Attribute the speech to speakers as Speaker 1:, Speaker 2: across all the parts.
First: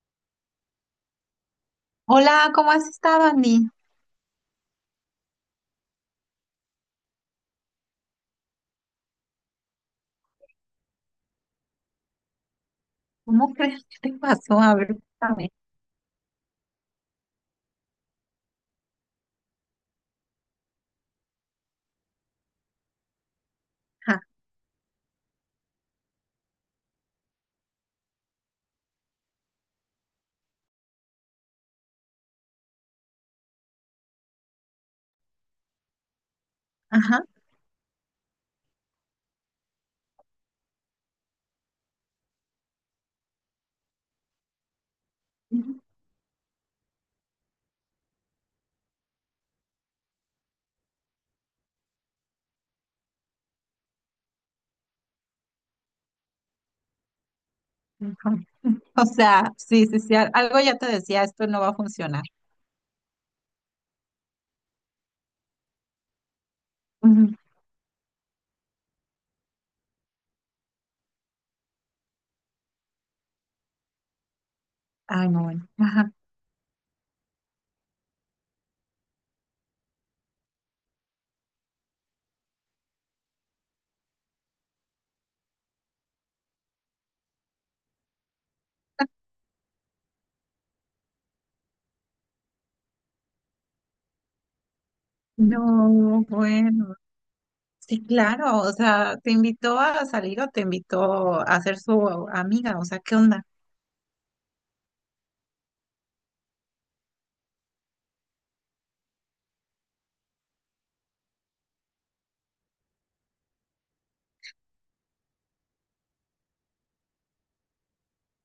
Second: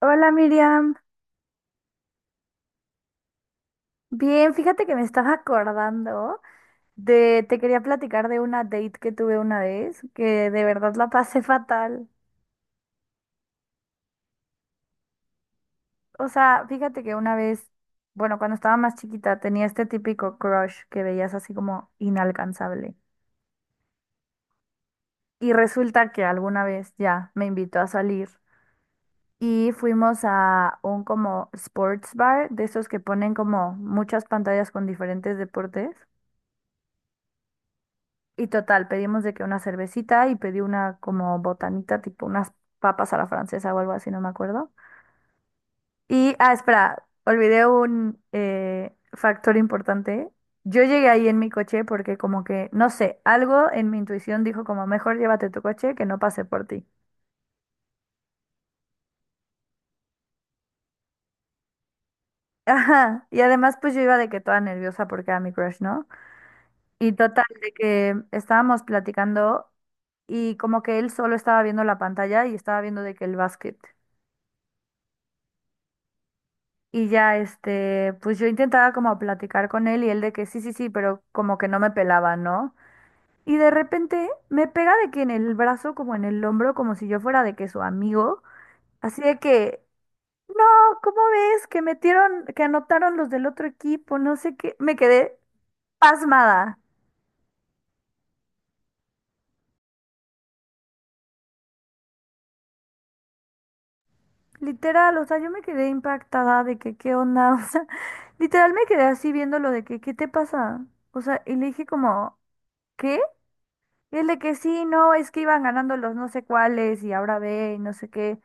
Speaker 1: Hola, Miriam.
Speaker 2: Hola, ¿cómo has estado, Andy?
Speaker 1: Bien, fíjate que me estaba acordando de, te quería platicar de una date que tuve una vez, que de verdad la pasé fatal.
Speaker 2: ¿Cómo crees qué te pasó? A ver, cuéntame.
Speaker 1: O sea, fíjate que una vez, bueno, cuando estaba más chiquita tenía este típico crush que veías así como inalcanzable.
Speaker 2: Ajá.
Speaker 1: Y resulta que alguna vez ya me invitó a salir y fuimos a un como sports bar, de esos que ponen como muchas pantallas con diferentes deportes.
Speaker 2: Ajá.
Speaker 1: Y total, pedimos de que una cervecita y pedí una como botanita, tipo unas papas a la francesa o algo así, no me acuerdo.
Speaker 2: Ujú.
Speaker 1: Y, ah, espera, olvidé un factor importante. Yo llegué ahí en mi coche porque como que, no sé, algo en mi intuición dijo como, mejor llévate tu coche que no pase por ti.
Speaker 2: Ujú. O sea, sí, sí, sí, algo ya te decía, esto no va a funcionar.
Speaker 1: Ajá, y además pues yo iba de que toda nerviosa porque era mi crush, ¿no? Y
Speaker 2: Ujú.
Speaker 1: total, de que estábamos platicando y como que él solo estaba viendo la pantalla y estaba viendo de que el básquet.
Speaker 2: Ay, no, bueno. Ajá.
Speaker 1: Y ya, este, pues yo intentaba como platicar con él y él de que sí, sí, sí, pero como que no me pelaba, ¿no? Y de repente me pega de que en el brazo, como en el hombro, como si yo fuera de que su amigo, así de que, no, ¿cómo ves? Que metieron, que anotaron los del otro equipo, no sé qué, me quedé
Speaker 2: No,
Speaker 1: pasmada.
Speaker 2: bueno. Sí, claro, o sea, te invitó a salir o te invitó a ser su amiga, o sea, ¿qué onda?
Speaker 1: Literal, o sea, yo me quedé impactada de que, ¿qué onda? O sea, literal me quedé así viéndolo de que, ¿qué te pasa? O sea, y le dije como, ¿qué? Y dile que sí, no, es que iban ganando los no sé cuáles y ahora ve y no sé qué.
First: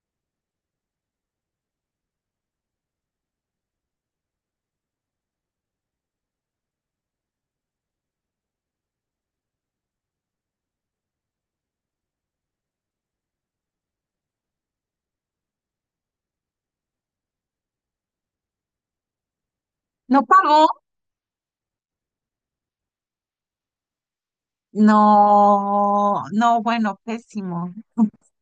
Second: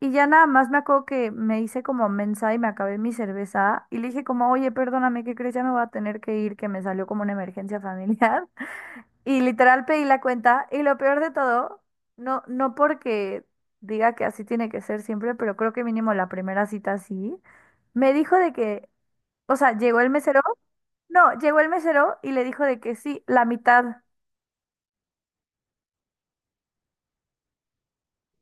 Speaker 1: Y ya nada más me acuerdo que me hice como mensa y me acabé mi cerveza y le dije como, oye, perdóname, ¿qué crees? Ya me voy a tener que ir, que me salió como una emergencia familiar. Y literal pedí la cuenta y lo peor de todo, no, no porque diga que así tiene que ser siempre, pero creo que mínimo la primera cita sí, me dijo de que, o sea, llegó el
Speaker 2: ¿No
Speaker 1: mesero,
Speaker 2: pagó?
Speaker 1: no, llegó el mesero y le dijo de que sí, la mitad.
Speaker 2: No, no, bueno, pésimo. O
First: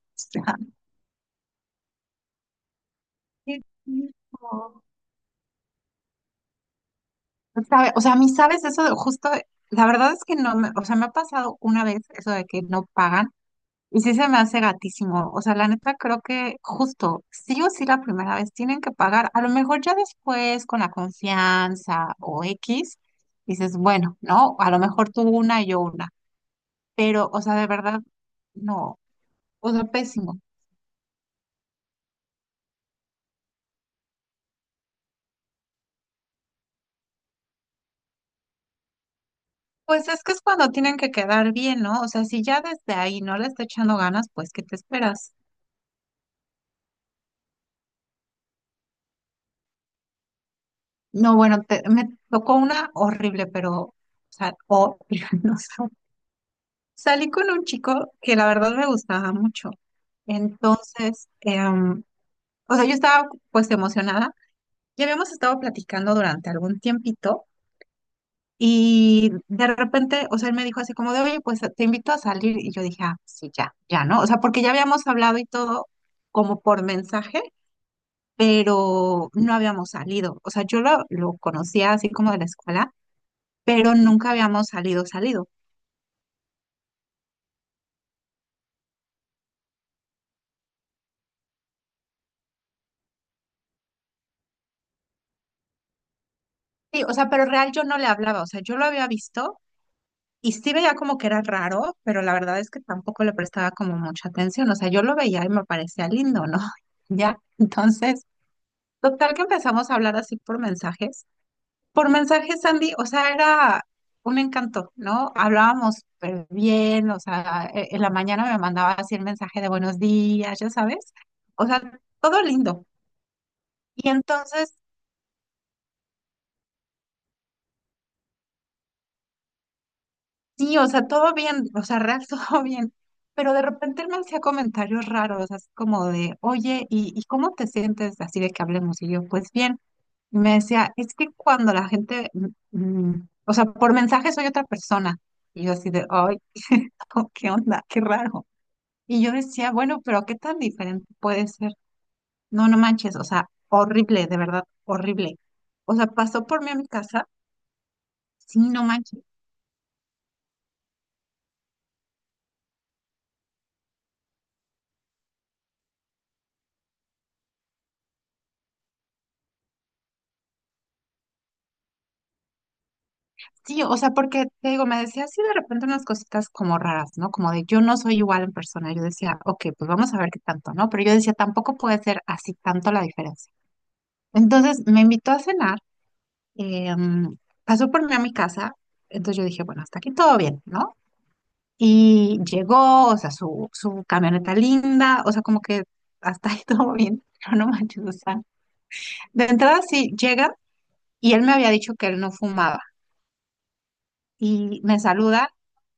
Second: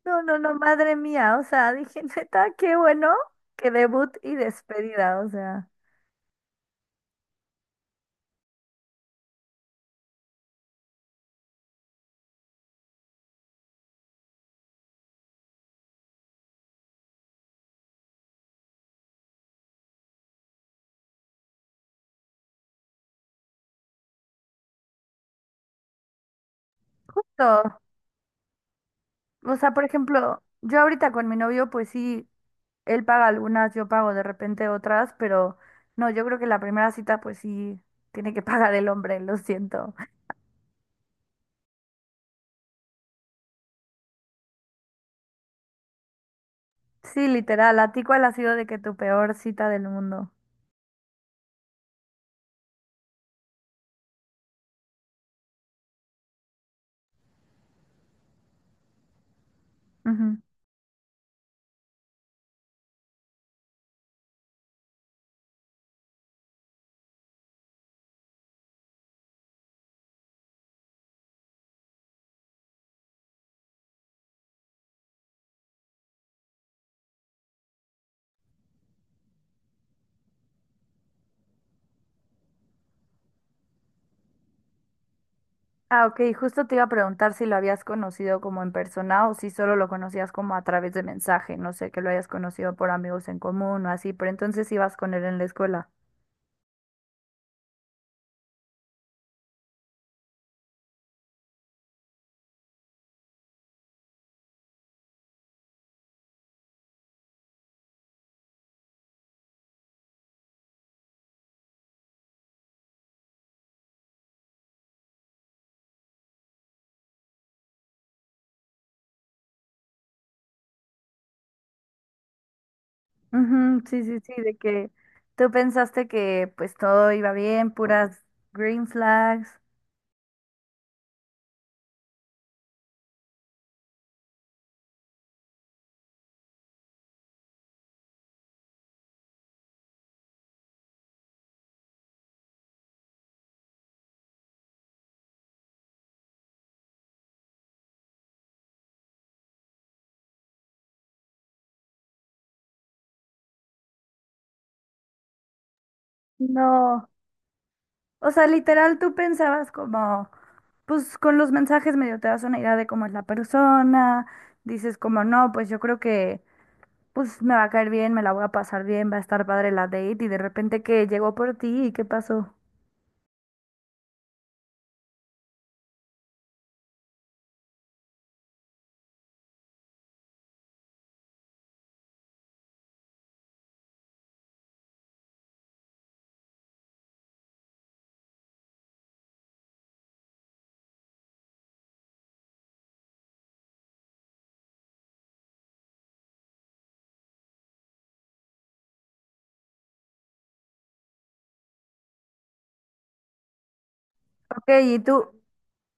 Speaker 1: No, no, no,
Speaker 2: sea,
Speaker 1: madre mía, o sea, dije, neta, qué bueno
Speaker 2: qué
Speaker 1: que
Speaker 2: triste.
Speaker 1: debut y despedida, o sea,
Speaker 2: ¿Sabe? O sea, a mí, ¿sabes eso de justo? La verdad es que no me, o sea, me ha pasado una vez eso de que no pagan y sí se me hace gatísimo. O sea, la neta creo que justo, sí o sí la primera vez tienen que pagar. A lo mejor ya después con la confianza o X, dices, bueno, ¿no? A lo mejor tú una y yo una. Pero, o sea, de
Speaker 1: todo.
Speaker 2: verdad, no.
Speaker 1: O sea,
Speaker 2: O
Speaker 1: por
Speaker 2: sea, pésimo.
Speaker 1: ejemplo, yo ahorita con mi novio, pues sí, él paga algunas, yo pago de repente otras, pero no, yo creo que la primera cita, pues sí, tiene que pagar el hombre, lo siento.
Speaker 2: Pues es que es cuando tienen que quedar bien, ¿no? O sea, si ya desde ahí no le está echando ganas, pues, ¿qué te esperas?
Speaker 1: Sí, literal, ¿a ti cuál ha sido de que tu peor cita del mundo?
Speaker 2: No, bueno, me tocó una horrible, pero, o sea, horrible, no sé. Salí con un chico que la verdad me gustaba mucho.
Speaker 1: Ujú.
Speaker 2: Entonces, o sea, yo estaba pues emocionada. Ya habíamos estado platicando durante algún tiempito y de repente, o sea, él me dijo así como de, oye, pues te invito a salir. Y yo dije, ah, sí, ya, ya, ¿no? O sea, porque ya habíamos hablado y todo como por mensaje, pero no habíamos salido. O sea, yo lo conocía así como de la escuela, pero nunca habíamos salido, salido.
Speaker 1: Ah, ok, justo te iba a preguntar si lo habías conocido como en persona o si solo lo conocías como a través de mensaje, no sé, que lo hayas conocido por amigos en común o así, pero entonces ibas con él en la escuela.
Speaker 2: Sí, o sea, pero real yo no le hablaba, o sea, yo lo había visto y sí veía como que era raro, pero la verdad es que tampoco le prestaba como mucha atención, o sea, yo lo veía y me parecía lindo, ¿no? Ya, entonces, total que empezamos a hablar así por mensajes. Por mensajes, Sandy, o sea, era un encanto, ¿no? Hablábamos súper bien, o sea, en la mañana me mandaba así el mensaje de buenos días, ya sabes, o sea, todo lindo.
Speaker 1: Ujú, sí,
Speaker 2: Y
Speaker 1: sí, sí, de
Speaker 2: entonces.
Speaker 1: que tú pensaste que pues todo iba bien, puras green flags.
Speaker 2: Sí, o sea, todo bien, o sea, real, todo bien. Pero de repente él me hacía comentarios raros, así como de, oye, ¿y cómo te sientes así de que hablemos? Y yo, pues bien. Y me decía, es que cuando la gente, o sea, por mensaje soy otra persona. Y yo así de, ay, ¿qué onda? Qué raro. Y yo decía, bueno, pero ¿qué tan diferente puede ser? No, no manches, o sea, horrible, de verdad, horrible. O sea, pasó por mí a mi
Speaker 1: No,
Speaker 2: casa,
Speaker 1: o sea,
Speaker 2: sí, no
Speaker 1: literal tú
Speaker 2: manches.
Speaker 1: pensabas como, pues con los mensajes medio te das una idea de cómo es la persona, dices como, no, pues yo creo que pues me va a caer bien, me la voy a pasar bien, va a estar padre la date y de repente que llegó por ti y qué pasó.
Speaker 2: Sí, o sea, porque te digo, me decía así de repente unas cositas como raras, ¿no? Como de yo no soy igual en persona. Yo decía, ok, pues vamos a ver qué tanto, ¿no? Pero yo decía, tampoco puede ser así tanto la diferencia. Entonces me invitó a cenar, eh, pasó por mí a mi casa, entonces yo dije, bueno, hasta aquí todo bien, ¿no? Y llegó, o sea, su camioneta linda, o sea, como que hasta ahí todo bien, pero no manches, o sea, de entrada sí llega, y él me había dicho que él no fumaba,
Speaker 1: Ok,
Speaker 2: y me saluda.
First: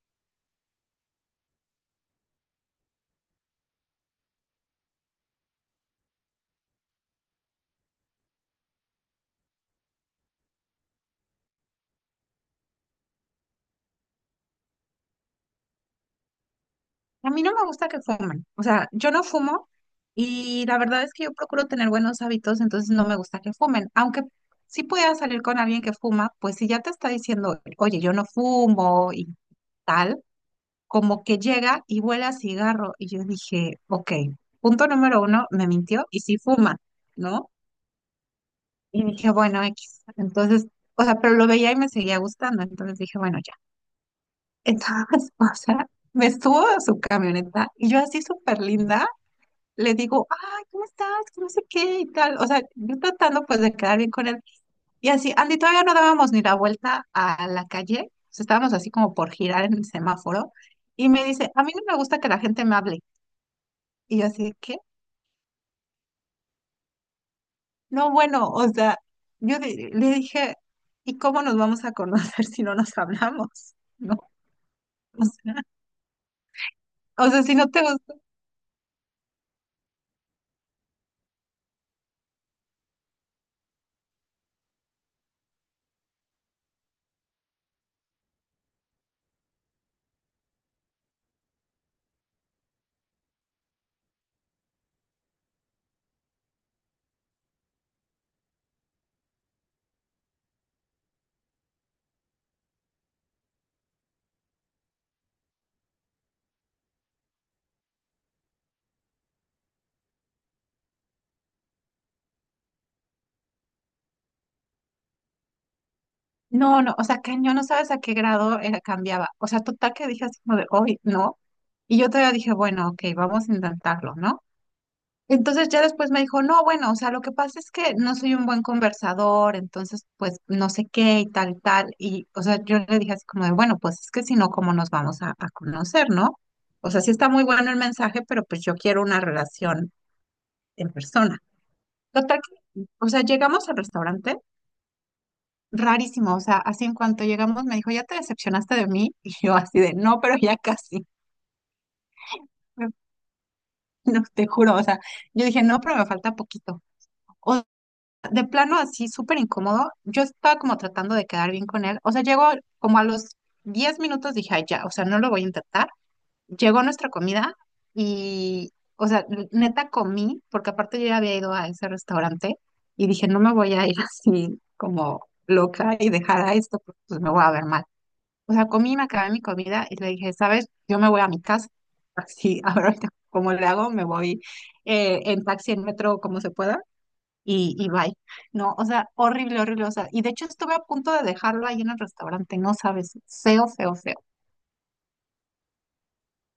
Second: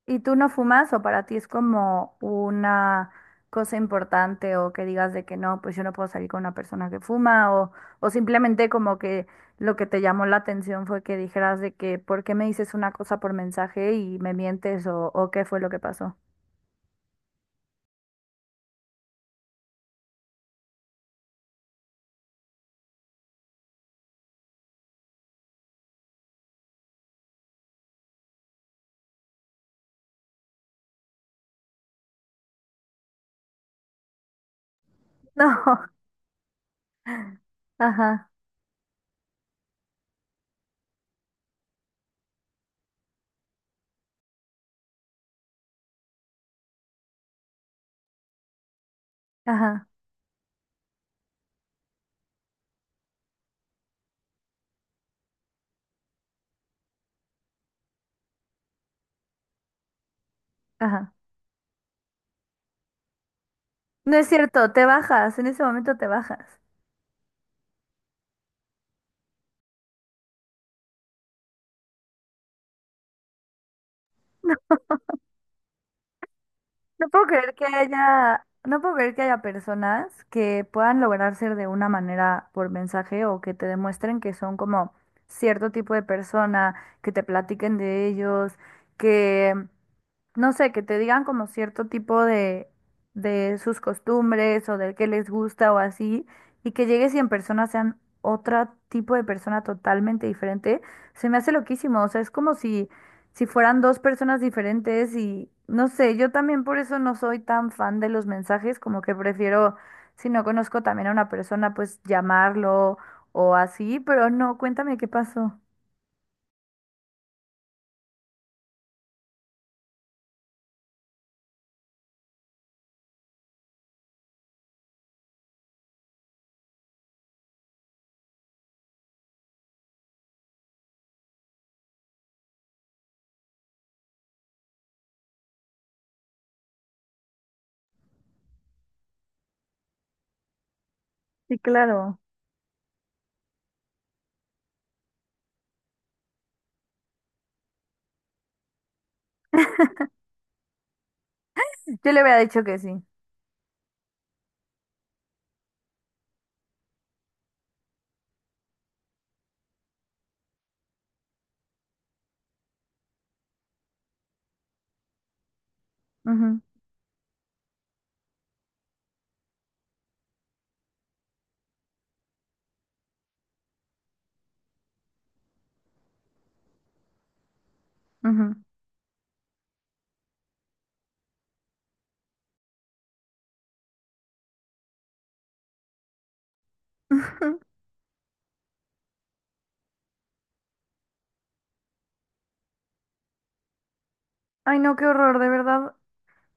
Speaker 1: y tú no fumas o para ti es como una cosa importante o que digas de que no, pues yo no puedo salir con una persona que fuma o simplemente como que lo que te llamó la atención fue que dijeras de que ¿por qué me dices una cosa por mensaje y me mientes o qué fue lo que pasó?
Speaker 2: A mí no me gusta que fumen. O sea, yo no fumo y la verdad es que yo procuro tener buenos hábitos, entonces no me gusta que fumen. Aunque sí pueda salir con alguien que fuma, pues si ya te está diciendo, oye, yo no fumo y tal, como que llega y huele a cigarro. Y yo dije, ok, punto número uno, me mintió y sí fuma, ¿no?
Speaker 1: No, ajá,
Speaker 2: Y dije, bueno, X. Entonces, o sea, pero lo veía y me seguía gustando. Entonces dije, bueno, ya. Entonces, o sea, me estuvo a su camioneta y yo así súper linda.
Speaker 1: ajá,
Speaker 2: Le digo, ay, ¿cómo estás? Que no sé qué y tal. O sea, yo tratando pues de quedar bien con él. Y así, Andy, todavía no dábamos ni la vuelta a la calle. O sea, estábamos así como por girar en el semáforo. Y
Speaker 1: ajá.
Speaker 2: me dice, a mí no me gusta que la gente me hable.
Speaker 1: No
Speaker 2: Y yo
Speaker 1: es
Speaker 2: así,
Speaker 1: cierto,
Speaker 2: ¿qué?
Speaker 1: te bajas, en ese momento te bajas.
Speaker 2: No, bueno, o sea, yo le dije, ¿y cómo nos vamos a conocer si no nos hablamos? ¿No? O sea,
Speaker 1: No puedo creer
Speaker 2: si
Speaker 1: que
Speaker 2: no te gusta.
Speaker 1: haya, no puedo creer que haya personas que puedan lograr ser de una manera por mensaje o que te demuestren que son como cierto tipo de persona, que te platiquen de ellos, que, no sé, que te digan como cierto tipo de sus costumbres o de qué les gusta o así, y que llegues y en persona sean otro tipo de persona totalmente diferente, se me hace loquísimo. O sea, es como si si fueran dos personas diferentes y no sé, yo también por eso no soy tan fan de los mensajes, como que prefiero, si no conozco también a una persona, pues llamarlo o así, pero no, cuéntame qué pasó.
Speaker 2: No, no, o sea, que yo no sabes a qué grado era, cambiaba. O sea, total que dije así como de hoy, no. Y yo todavía dije, bueno, ok, vamos a intentarlo, ¿no? Entonces ya después me dijo, no, bueno, o sea, lo que pasa es que no soy un buen conversador, entonces pues no sé qué y tal, tal. Y, o sea, yo le dije así como de, bueno, pues es que si no, ¿cómo nos vamos a conocer, no? O sea, sí está muy bueno el mensaje, pero pues yo quiero una relación en persona.
Speaker 1: Sí, claro.
Speaker 2: Total que, o sea, llegamos al restaurante rarísimo, o sea, así en cuanto llegamos me dijo, ¿ya te decepcionaste de mí? Y yo así de, no, pero ya casi,
Speaker 1: Yo le había dicho que sí.
Speaker 2: no, te juro, o sea, yo dije, no, pero me falta poquito. O de plano así, súper incómodo, yo estaba como tratando de quedar bien con él, o sea, llegó como a los 10 minutos, dije, ay, ya, o sea, no lo voy a intentar.
Speaker 1: Ujú,
Speaker 2: Llegó nuestra comida y, o sea, neta comí, porque aparte yo ya había ido a ese restaurante y dije, no me voy a ir así como loca y dejar a esto, porque pues me voy a ver mal. O
Speaker 1: ujú.
Speaker 2: sea, comí, me acabé mi comida y le dije, ¿sabes? Yo me voy a mi casa. Así, ahora ahorita, cómo le hago, me voy en taxi, en metro, como se pueda, y bye. No, o sea, horrible, horrible. O sea, y de hecho estuve a punto de dejarlo ahí en el restaurante, no sabes, feo, feo, feo.
Speaker 1: Ay, no, qué horror, de verdad.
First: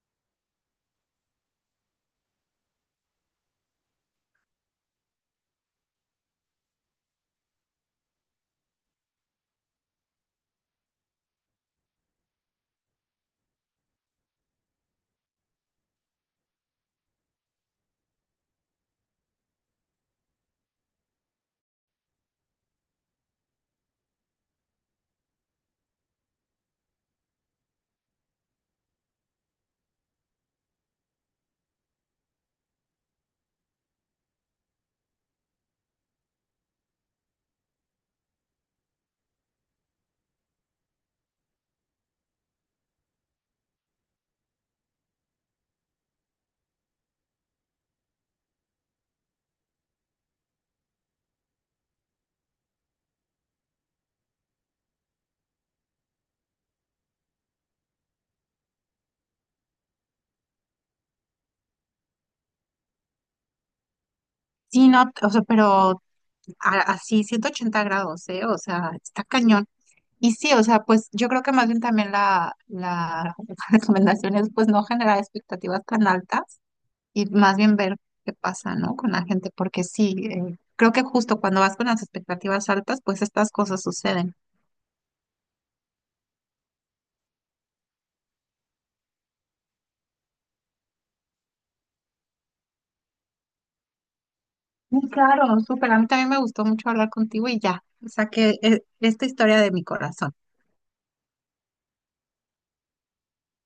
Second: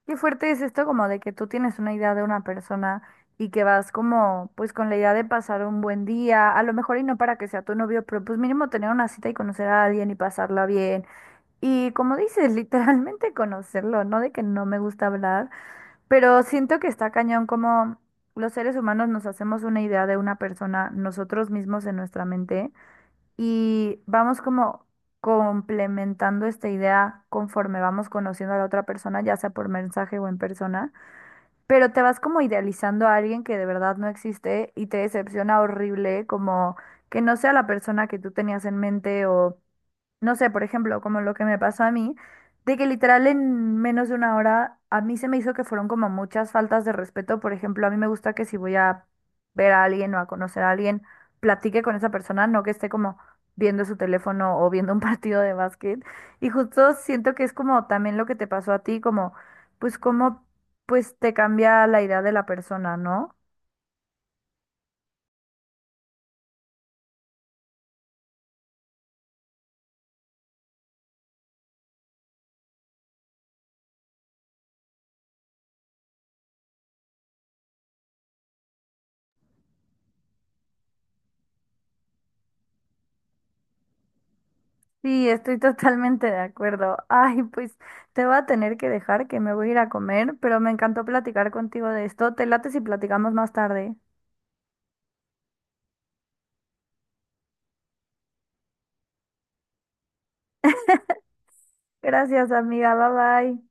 Speaker 1: Qué fuerte es esto como de que tú tienes una idea de una persona y que vas como pues con la idea de pasar un buen día, a lo mejor y no para que sea tu novio, pero pues mínimo tener una cita y conocer a alguien y pasarla bien. Y como dices, literalmente conocerlo, no de que no me gusta hablar, pero siento que está cañón como los seres humanos nos hacemos una idea de una persona nosotros mismos en nuestra mente y vamos como complementando esta idea conforme vamos conociendo a la otra persona, ya sea por mensaje o en persona, pero te vas como idealizando a alguien que de verdad no existe y te decepciona horrible como que no sea la persona que tú tenías en mente o no sé, por ejemplo, como lo que me pasó a mí, de que literal en menos de una hora a mí se me hizo que fueron como muchas faltas de respeto. Por ejemplo, a mí me gusta que si voy a ver a alguien o a conocer a alguien, platique con esa persona, no que esté como viendo su teléfono o viendo un partido de básquet. Y justo siento que es como también lo que te pasó a ti, como pues cómo pues te cambia la idea de la persona, ¿no?
Speaker 2: Sí, no, o sea, pero así, 180 grados, ¿eh? O sea, está cañón. Y sí, o sea, pues yo creo que más bien también la recomendación es pues no generar expectativas tan altas y más bien ver qué pasa, ¿no? Con la gente, porque sí, creo que justo cuando vas con las expectativas altas, pues estas cosas suceden.
Speaker 1: Sí, estoy totalmente de acuerdo. Ay, pues te voy a tener que dejar que me voy a ir a comer, pero me encantó platicar contigo de esto. Te late si platicamos más tarde.
Speaker 2: Muy claro, súper. A mí también me gustó mucho hablar contigo y ya, saqué esta historia de mi corazón.
Speaker 1: Gracias, amiga. Bye bye.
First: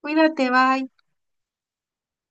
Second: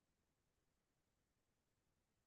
Speaker 2: Cuídate, bye.